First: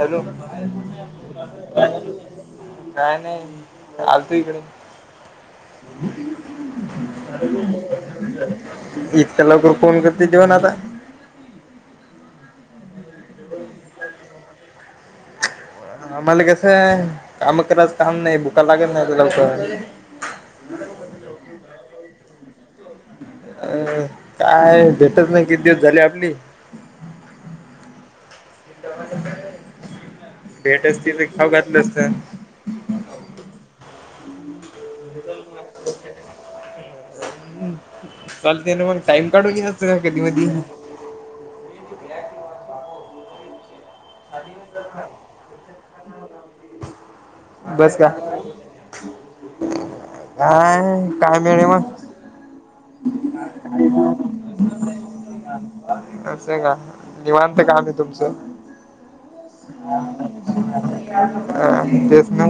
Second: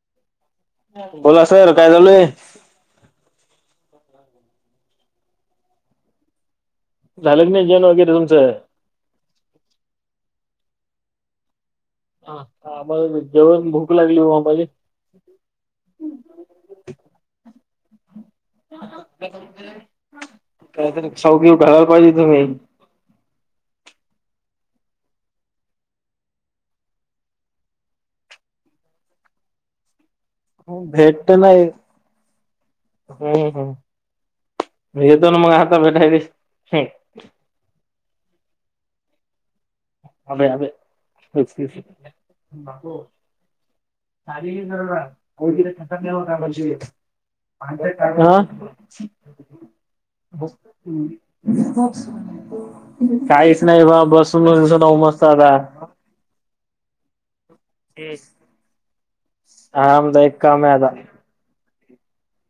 Hello बोला sir काय चालू आहे? काय नाही आलतो इकड झालं क नाही जेन वगैरे तुमचं इत त्या लवकर कोन करते जेवण आता हा आम्हा जेवण भूक लागली हो आमझ आम्हाला कसं आहे काम करायचं काम नाही बुका लागेत नाही लवक काहीतरी चौकी ठरायला पाहिजे तुम्ही अ काय भेटच नाही किती दिवस झाली आपली. [unintelligible] भेट असतील तर खाऊ घातलं असतं. हम् हम येतो ना मग आता भेटाय दिस. चालते मग टाइम काढून घ्या. [unintelligible] सारी नाही [unintelligible] [unintelligible] बस का काय काय मिळे मग काहीच नाही बा बस. [unintelligible] असं का निवांत कामये तुमचं. आरामदायक काम आहे आता [unintelligible] अ तेस ना.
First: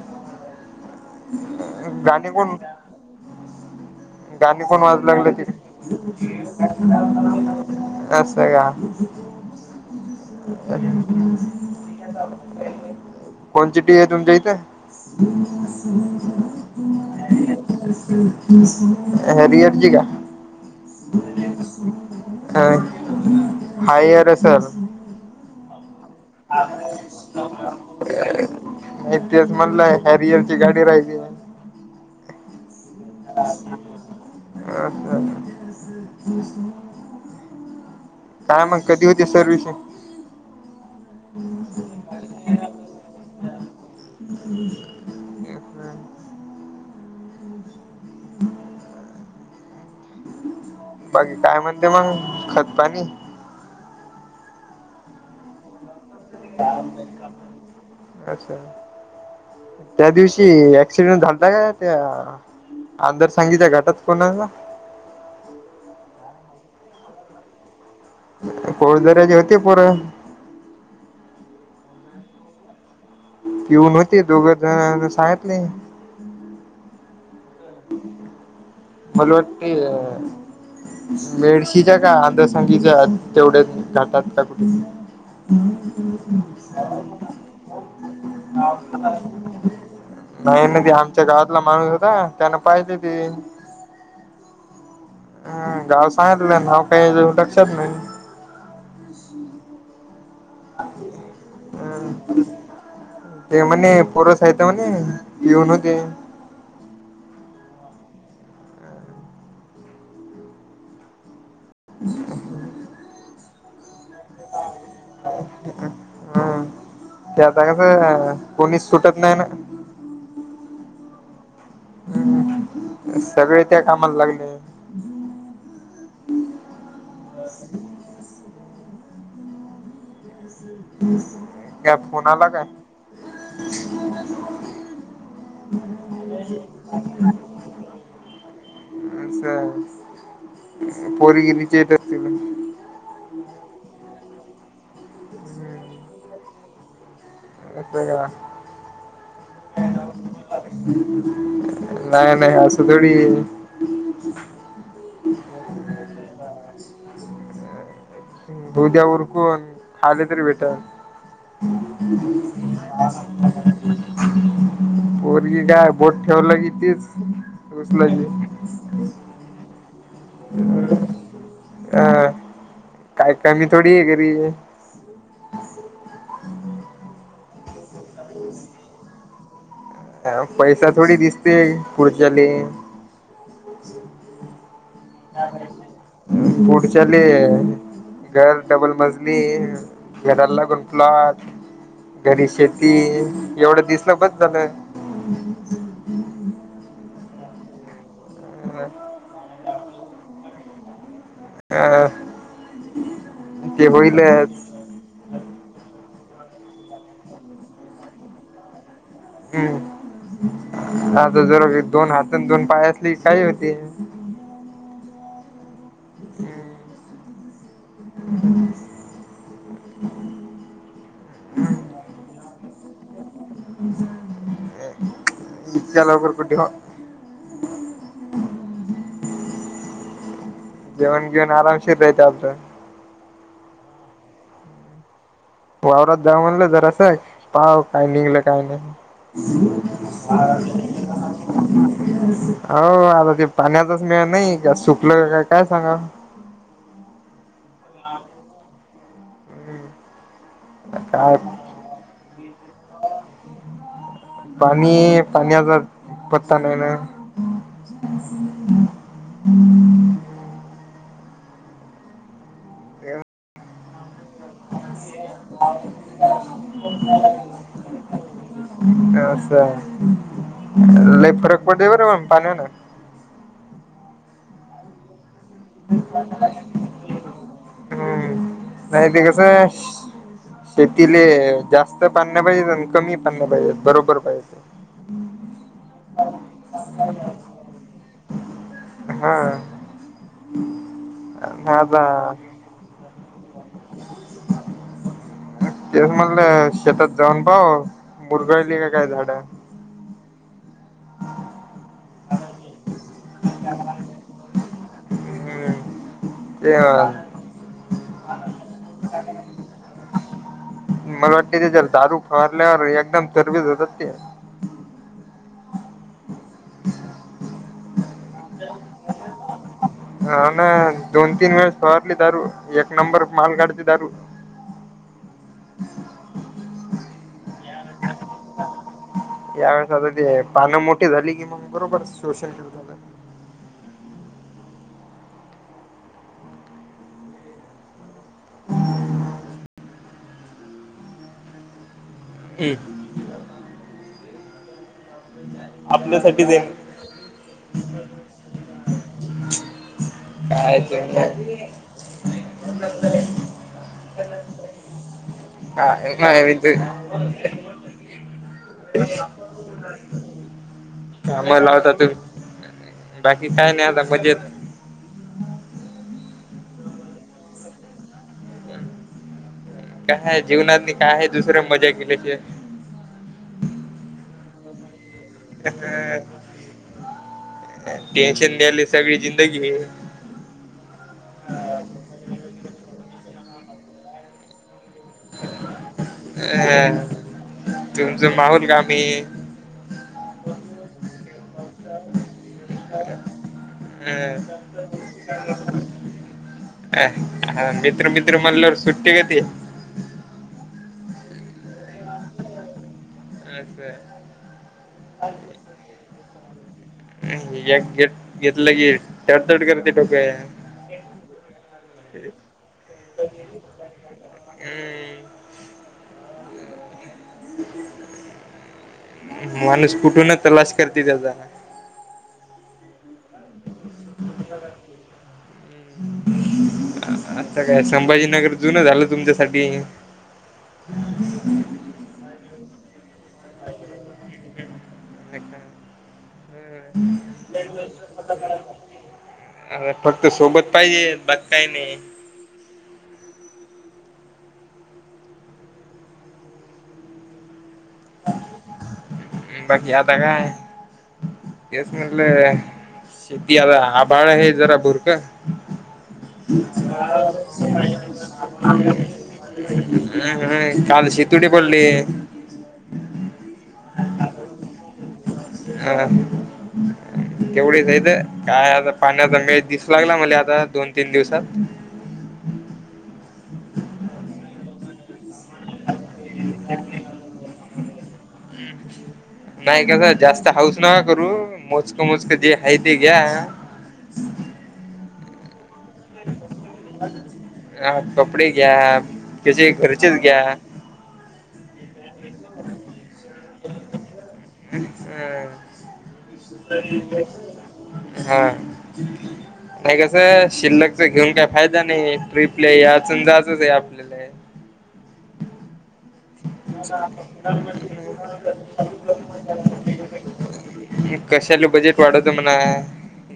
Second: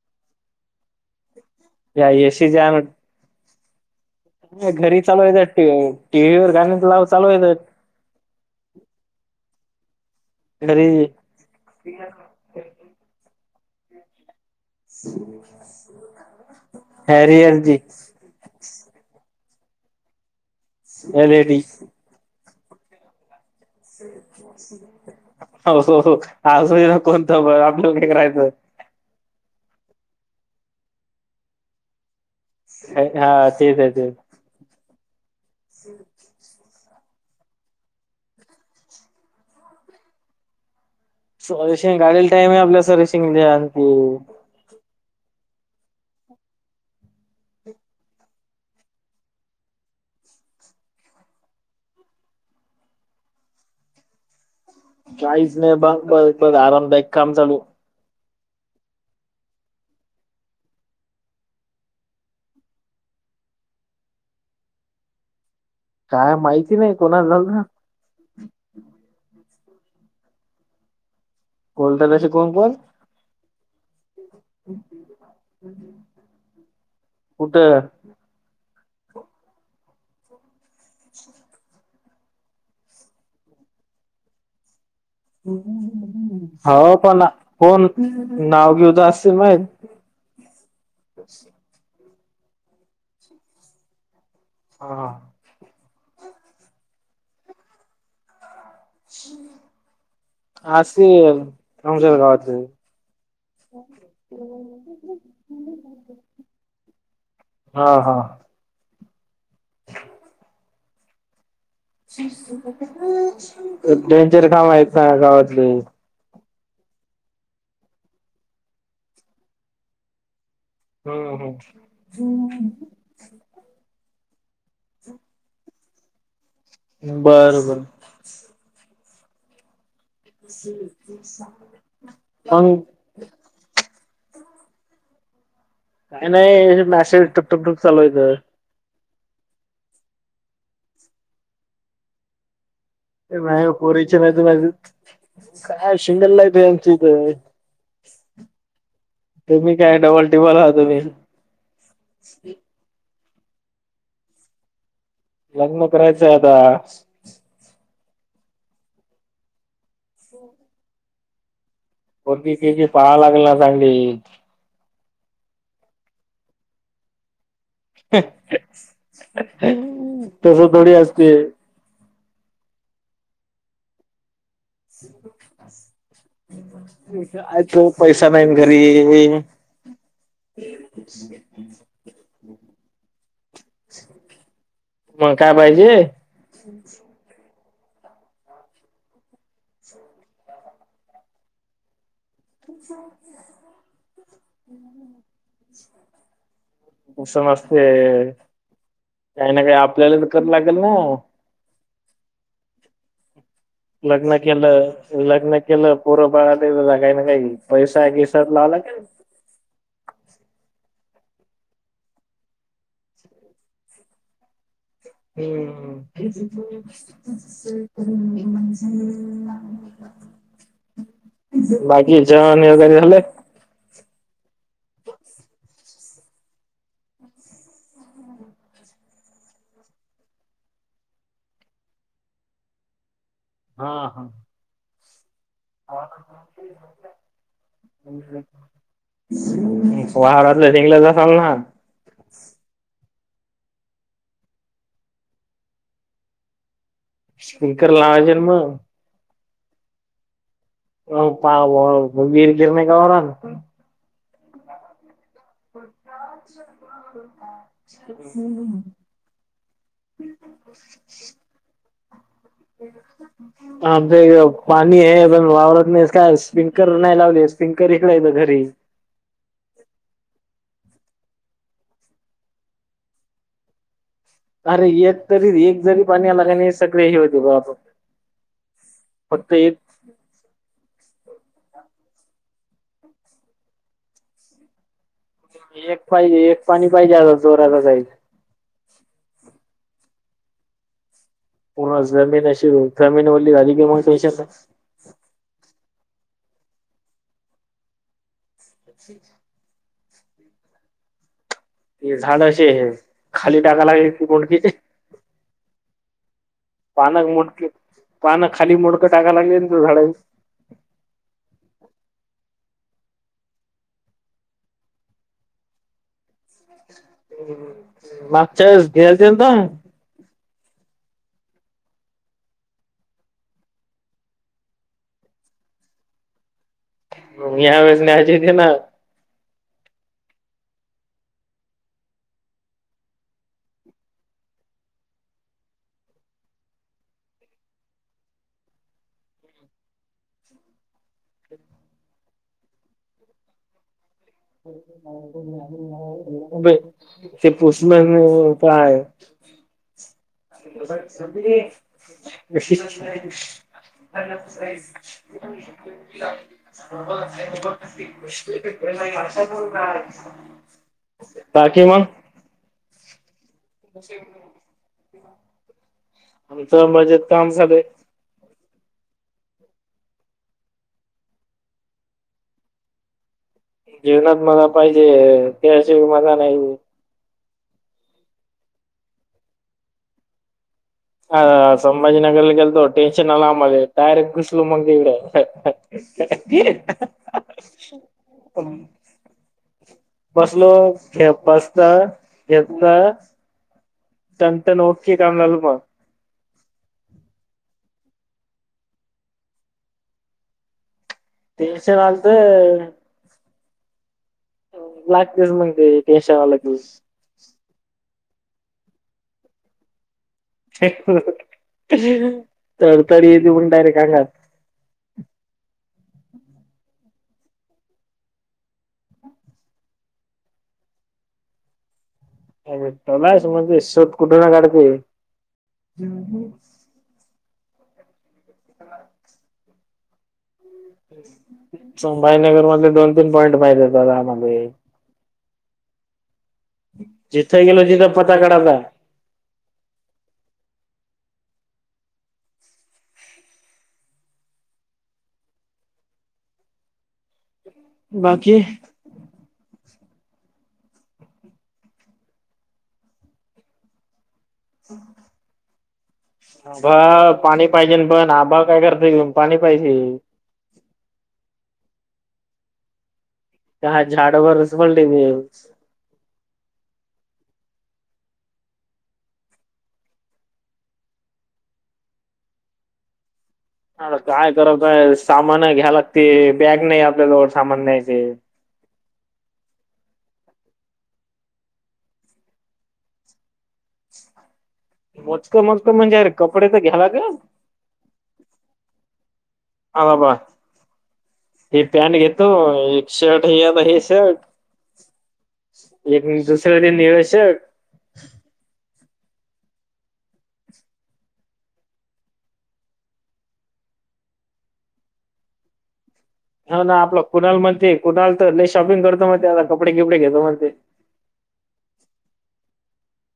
[inaudible] या येसी जाम. गाणी कोण घरी वाजू चालू लागले ती. येतात टीव्ही वर गाणी लाव चालू येतात अस का. घरी कोणची टी व्ही आहे तुमच्या इथ. हॅरियरची [unintelligible] हरिहरची का. एल ईडी ख हो हो हो आजून ना कोणतं ब आपल्यालं काय कराच. इथच म्हणला हॅरियरची गाडी राहियली. हां, तेच आहे ते. [unintelligible] काय मग कधी होती सर्व्हिसिंग. सर्विशिंग गाडीला टाईम आहे आपल्याला सर्विसिंगला आणकी. [unintelligible] बाकी काय म्हणते मग खतपाणी. काहीच नाही बघ बघ ब आरामदायक काम चालू. अच्छा त्या दिवशी असिसिडेन्ट झालता का त्या आदर सांगीच्या घटात कोणाचा. काय माहिती नाही कोणाला झाला. कोळ दऱ्यांची होते परं. कोलदऱ्याची कोण कोण. पिऊन होते दोघच जण सांगितले. कुठं? मला वाटते मेडशीच्या का अंधसंगीच्या तेवढ्या घाटात का कुठे. [unintelligible] हो पण कोण नाव घेऊ तर असतील माहीत. नाही ना ते आमच्या गावातला माणूस होता त्यांना पाहिजे ते. हा. हम्म गाव सांगितलं नाव काही लक्षात नाही. अस अ आमच्या गावातले. ते म्हणे पोर साहित म्हणे येऊन होते. हा हा. डेंजर गाव आहे त गावातले. हम्म त्या [unintelligible] कोणीच सुटत नाही ना. हम्म हम्म. सगळे त्या कामाला लागले. बर बरं. का फोन आला का? मग काही नाही मॅसेज टक टुक टुक चालूवायतं. अच्छा पगिरीचे ते बण नाही पोरीच्या मा मा काय शिंगल लाईफ आहेची इथ. असं का तम्ही काय डबल टिबल आ तुम्. नाही नाही अससं थोडी [unintelligible] लग्न करायचंय आता. दुध्या उरकून खाले तरी भेट. पोरगी गिरगी पाहा लागेल ना चांगली. [unintelligible] पोरगी काय बोट ठेवलं कीतीच. तस थोडी असते. अह काय कमी थोडी आहे गरी [unintelligible] यचो पैसा नाही घरी ह पैसा थोडी दिसते पुुढच्याले. मग काय पाहिजे? पुढच्याला. घर डबल मजली घरा लागूनफ्लाट घरी शेती. ती एवढं दिसलं बस झालं. समजते काही ना काही आपल्याला तर करा लागेल ना. ह. लग्न केल. लग्न केलं पोर बाळात काही ना काही पैसा केसात लावला क हम्म आता जरा दोन हातात दोन पाया असले काही होती. हम्म. [unintelligible] बाकीच्या जेवण वगैरे झालं? [unintelligible] जलावकरर कुठ हो जेवण घेऊन आरामशीर रायच आपलं. हा हा. वावरात जाऊ म्हणलं जरा असं आहे पाव काय निघलं काय नाही [unintelligible] वावरातलं निघलंच असाल ना हो आता ते पाण्याचाच मिेळ नाही का सुकलं का काय सांगा. स्पीकर लावायजेल मग. हो काय पाव वीर गिर नाही का हो ना. पाणी पाणीचा पत्ता नाही ना [unintelligible] [inaudible] [inaudible] आमच पाणी आहे पण वावरत नाही काय स्पिंकर नाही लावले स्पिंकर इकला येत घरी. अच्छा ल फरक पड प र म पाणी हो ना. अरे एक तरी एक जरी पाणी आला का सगळे हे होते बा फ हम्म. नाही ते फक्त कसं एक. शेतीले जास्त पाण्या पाहिजेत आणि कमी पाण्या पाहिजेत बरोबर पाहिजे. एक पाहिजे एक पाणी पाहिजे आता जोराला जायच. हा. पन्हा आता जमीन अशी जमीन रली झाली की म्हणतात [inaudible] तेच म्हटलं शेतात जाऊन पाव्ह मुरगळली का काय झाड ते झाड अशे हे खाली टाकाय लागेल कि बोंडखीचे [unintelligible] हम्म ते पानाक मोटके - पानां खाली मोडंक टाकायला लागले झाड [unintelligible] मला वाटते ते जर दारू फवारल्यावर एकदम तरबेज होतात ते मागच्या वेळेस [unintelligible] हा ना दोन तीन वेळेस फवारली दारू एक नंबर माल गाडती दारू हो या वेळेस न्याय जेधेना [unintelligible] यावेेळेस आता ते पानं मोठी झाली कि मग बरोबर शोषण झालं [unintelligible] ह [inaudible] आपल्यासाठी देईन [unintelligible] ते पुषणार नाही पाय [unintelligible] [inaudible] पफदडड [unintelligible] काय ते नाही काय नाही ते काम [unintelligible] बाकी लावता मग तुम्ही बाकी काय नाही आता मज्जेत ह [inaudible] आमचं मजेत काम चालूये कायहाय जीवनातनी काय हाय दुसर मजा केल्याशिवाय जीवनात मला पाहिजे त्याशिवाय मजा नाही टेन्शन द्याले सगळी जिंदगी रे ह संभाजीनगर ल गेलतो टेन्शन आला आम्हाले डारेक्ट घुसलो मग तिकडे ह तुमच [inaudible] माहोल कामी [inaudible] बसलो खे बचता घेतता [unintelligible] अ संत नोके काम लाल म [unintelligible] अ मित्र मित्र मटल्यावर सुट्टी देती टेन्शन आलत अस [inaudible] लागतच मी ते टेन्शन आलं की एक घेत- घेतलं की तडतड करते डोक [inaudible] [inaudible] तरतरी ये देऊन डायरेक्ट आंगात हम्म [inaudible] माणूस कुठून तलाश करते त्याचा अ तलाश म्हणजे शोध कुठे ना काढते [unintelligible] [inaudible] आता काय संभाजीनगर जुन झालं तुमच्यासाठी संभाजीनगर मधले दोन तीन पॉइंट माहितेय बघा आम्हाले [inaudible] [unintelligible] जिथ गेलो जिथ [unintelligible] अर फक्त सोबत पाहिजे बघ काही नाही बाकी [inaudible] बाकी आता काय तेच म्हटल शे कि आता आभाळ आहे जरा भुरकं [inaudible] [unintelligible] [inaudible] आबा पाणी पाहिजे पण आबा काय करते घेऊन पाणी पाहिजे. हं काल शीतुडे पडले [inaudible] त्या झाडवरच म्हणले मी [unintelligible] हा [inaudible] [inaudible] तेवढीच हायत काय आता पाण्याचा मेळ दिसू लागला मला आता दोन तीन दिवसात ह काय करत आहे सामान घ्यायला लाग ते बॅग नाही आपल्याजवळ सामान न्यायचे ह [inaudible] नाही कास जास्त हाऊस [inaudible] नका करू मोजकं -मोजकं जे हाय ते घ्या मोजकं- मोजकं म्हणजे अरे कपडे तर घ्यालागल हा कपडे घ्या त्याचे घरचेच बाबा घ्या [inaudible] हे पॅट घेतो एक शर्ट हे आता हे शर्ट अ एक दुसऱ्या ते निळ शर्ट हा नाही कसं शिल्लक च घेऊन काय फायदा नाहीये ट्रीपला याआच आणि जाआचचं ये आप [unintelligible] हा ना आपला कुणाल म्हणते कुणाल तर लय शॉपिंग करतो म ते आता कपडे किपडे घेतो म्हणते. एक कशाला बजेट वाढवतो मणा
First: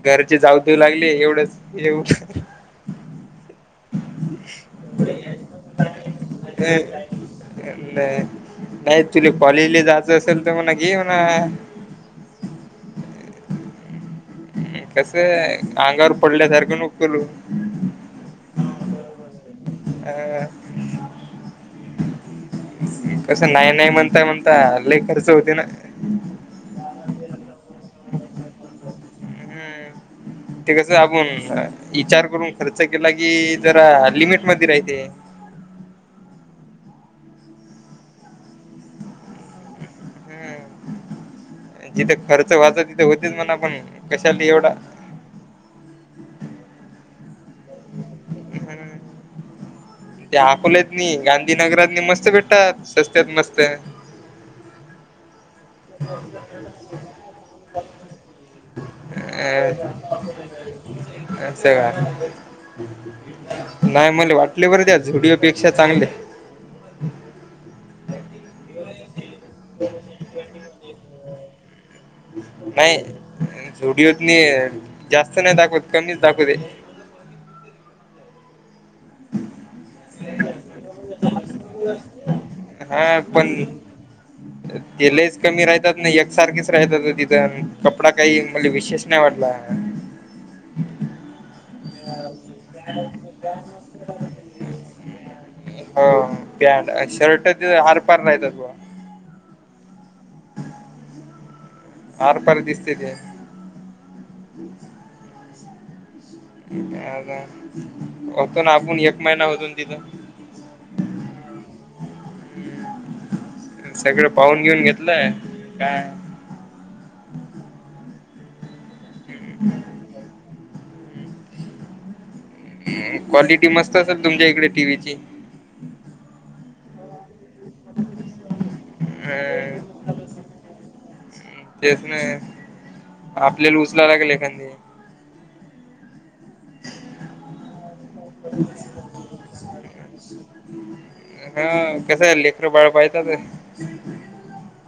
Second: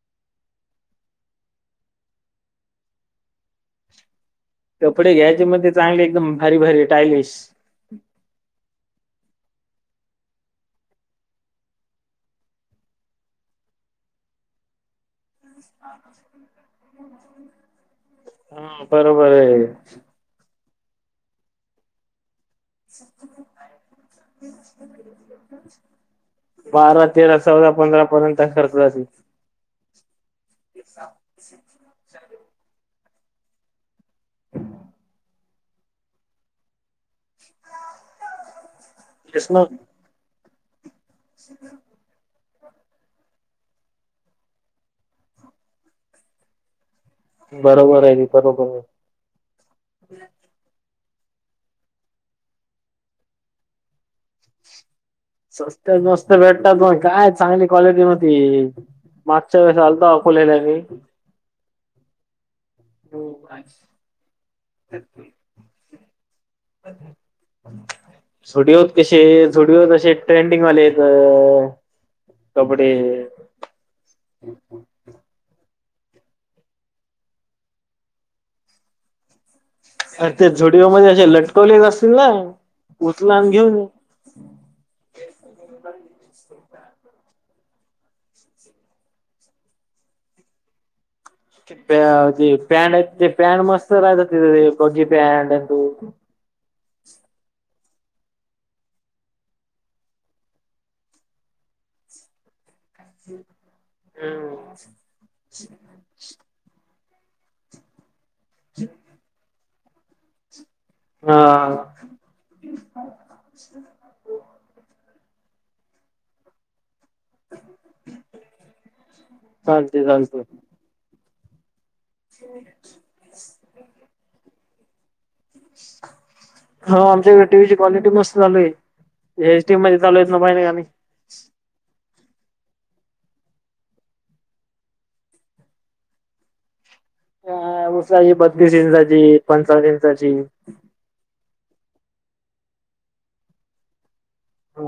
घरचे जाऊ देऊ लागले एवढंच येव कपडे घ्यायच्या म चांगले एकदम भारी भारी टायलिश ना नाय तुले कॉलेजले जायचं असेल तर म्हणा घे म्हणा. हम् कसय अंगावर पडल्यासारखं नको करू हा बरोबर ये. काय कसं नाय नाय म्हणता म्हणता लय खर्च होते ना बारा तेरा चौदा पंधरा पर्यंत खर्च जाती हम् ते कस आपण इचार करून खर्च केला की जरा लिमिट मध्ये रायते. [unintelligible] हम्म [unintelligible] जिथे खर्च व्हायचा तिथे होतेच म्हणा पण कशाला एवढा बरोबर हाय की खरोखर त्या अकोल्यात नी गांधीनगरात नी मस्त भेटतात सस्त्यात मस्त स्वसस्त्यात मस्त भेटतात मग काय चांगली क्वालिटी मती अ मागच्या वेळेस आलतो आकोल्याला मी असं का नाय मला वाटले बरं त्या झुडीओ पेक्षा चांगले. झुडिओत कसे झुडिओत असे ट्रेंडिंगवाले येत नाही झुडिओत मी जास्त नाही दाखवत कमीच दाखवते. सध्या झुडिओमध्ये असे लटकवले चं असतील ना हा उचल आणि घेऊन पण ये. [unintelligible] ते लेस कमी रायतात ना एकसारखेच राहतात ओ तिथं कपडा काही मला विशेष नाही वाटला. ते पॅन्ड हाहीत ते पॅन्ड मस्त राहता तिथ बगी पॅन्ट आणि ते पॅट शर्टच तिद आर पार नाहीेत हायत बुआ आरपार दिसते त्या अम्म आ का हो पण आपण एक महिना होतो तिथं हा सगळं पाहून घेऊन घेतलंय काय चालते चालत [unintelligible] क्वालिटी मस्त असेल तुमच्या इकडे टीव्हीची हो आमच्या इकडे टीव्ही ची क्वालिटी मस्त, चालू ये एचडी मध्ये चालूय ना पाहि नाय आणि- हं तेच ना आपल्याला उचलायला लागणं एखांदी अ उचलायची बत्तीस इंचाची पंच्चावन इंचाची हा कसं आहे लेकरं बाळ पायतात.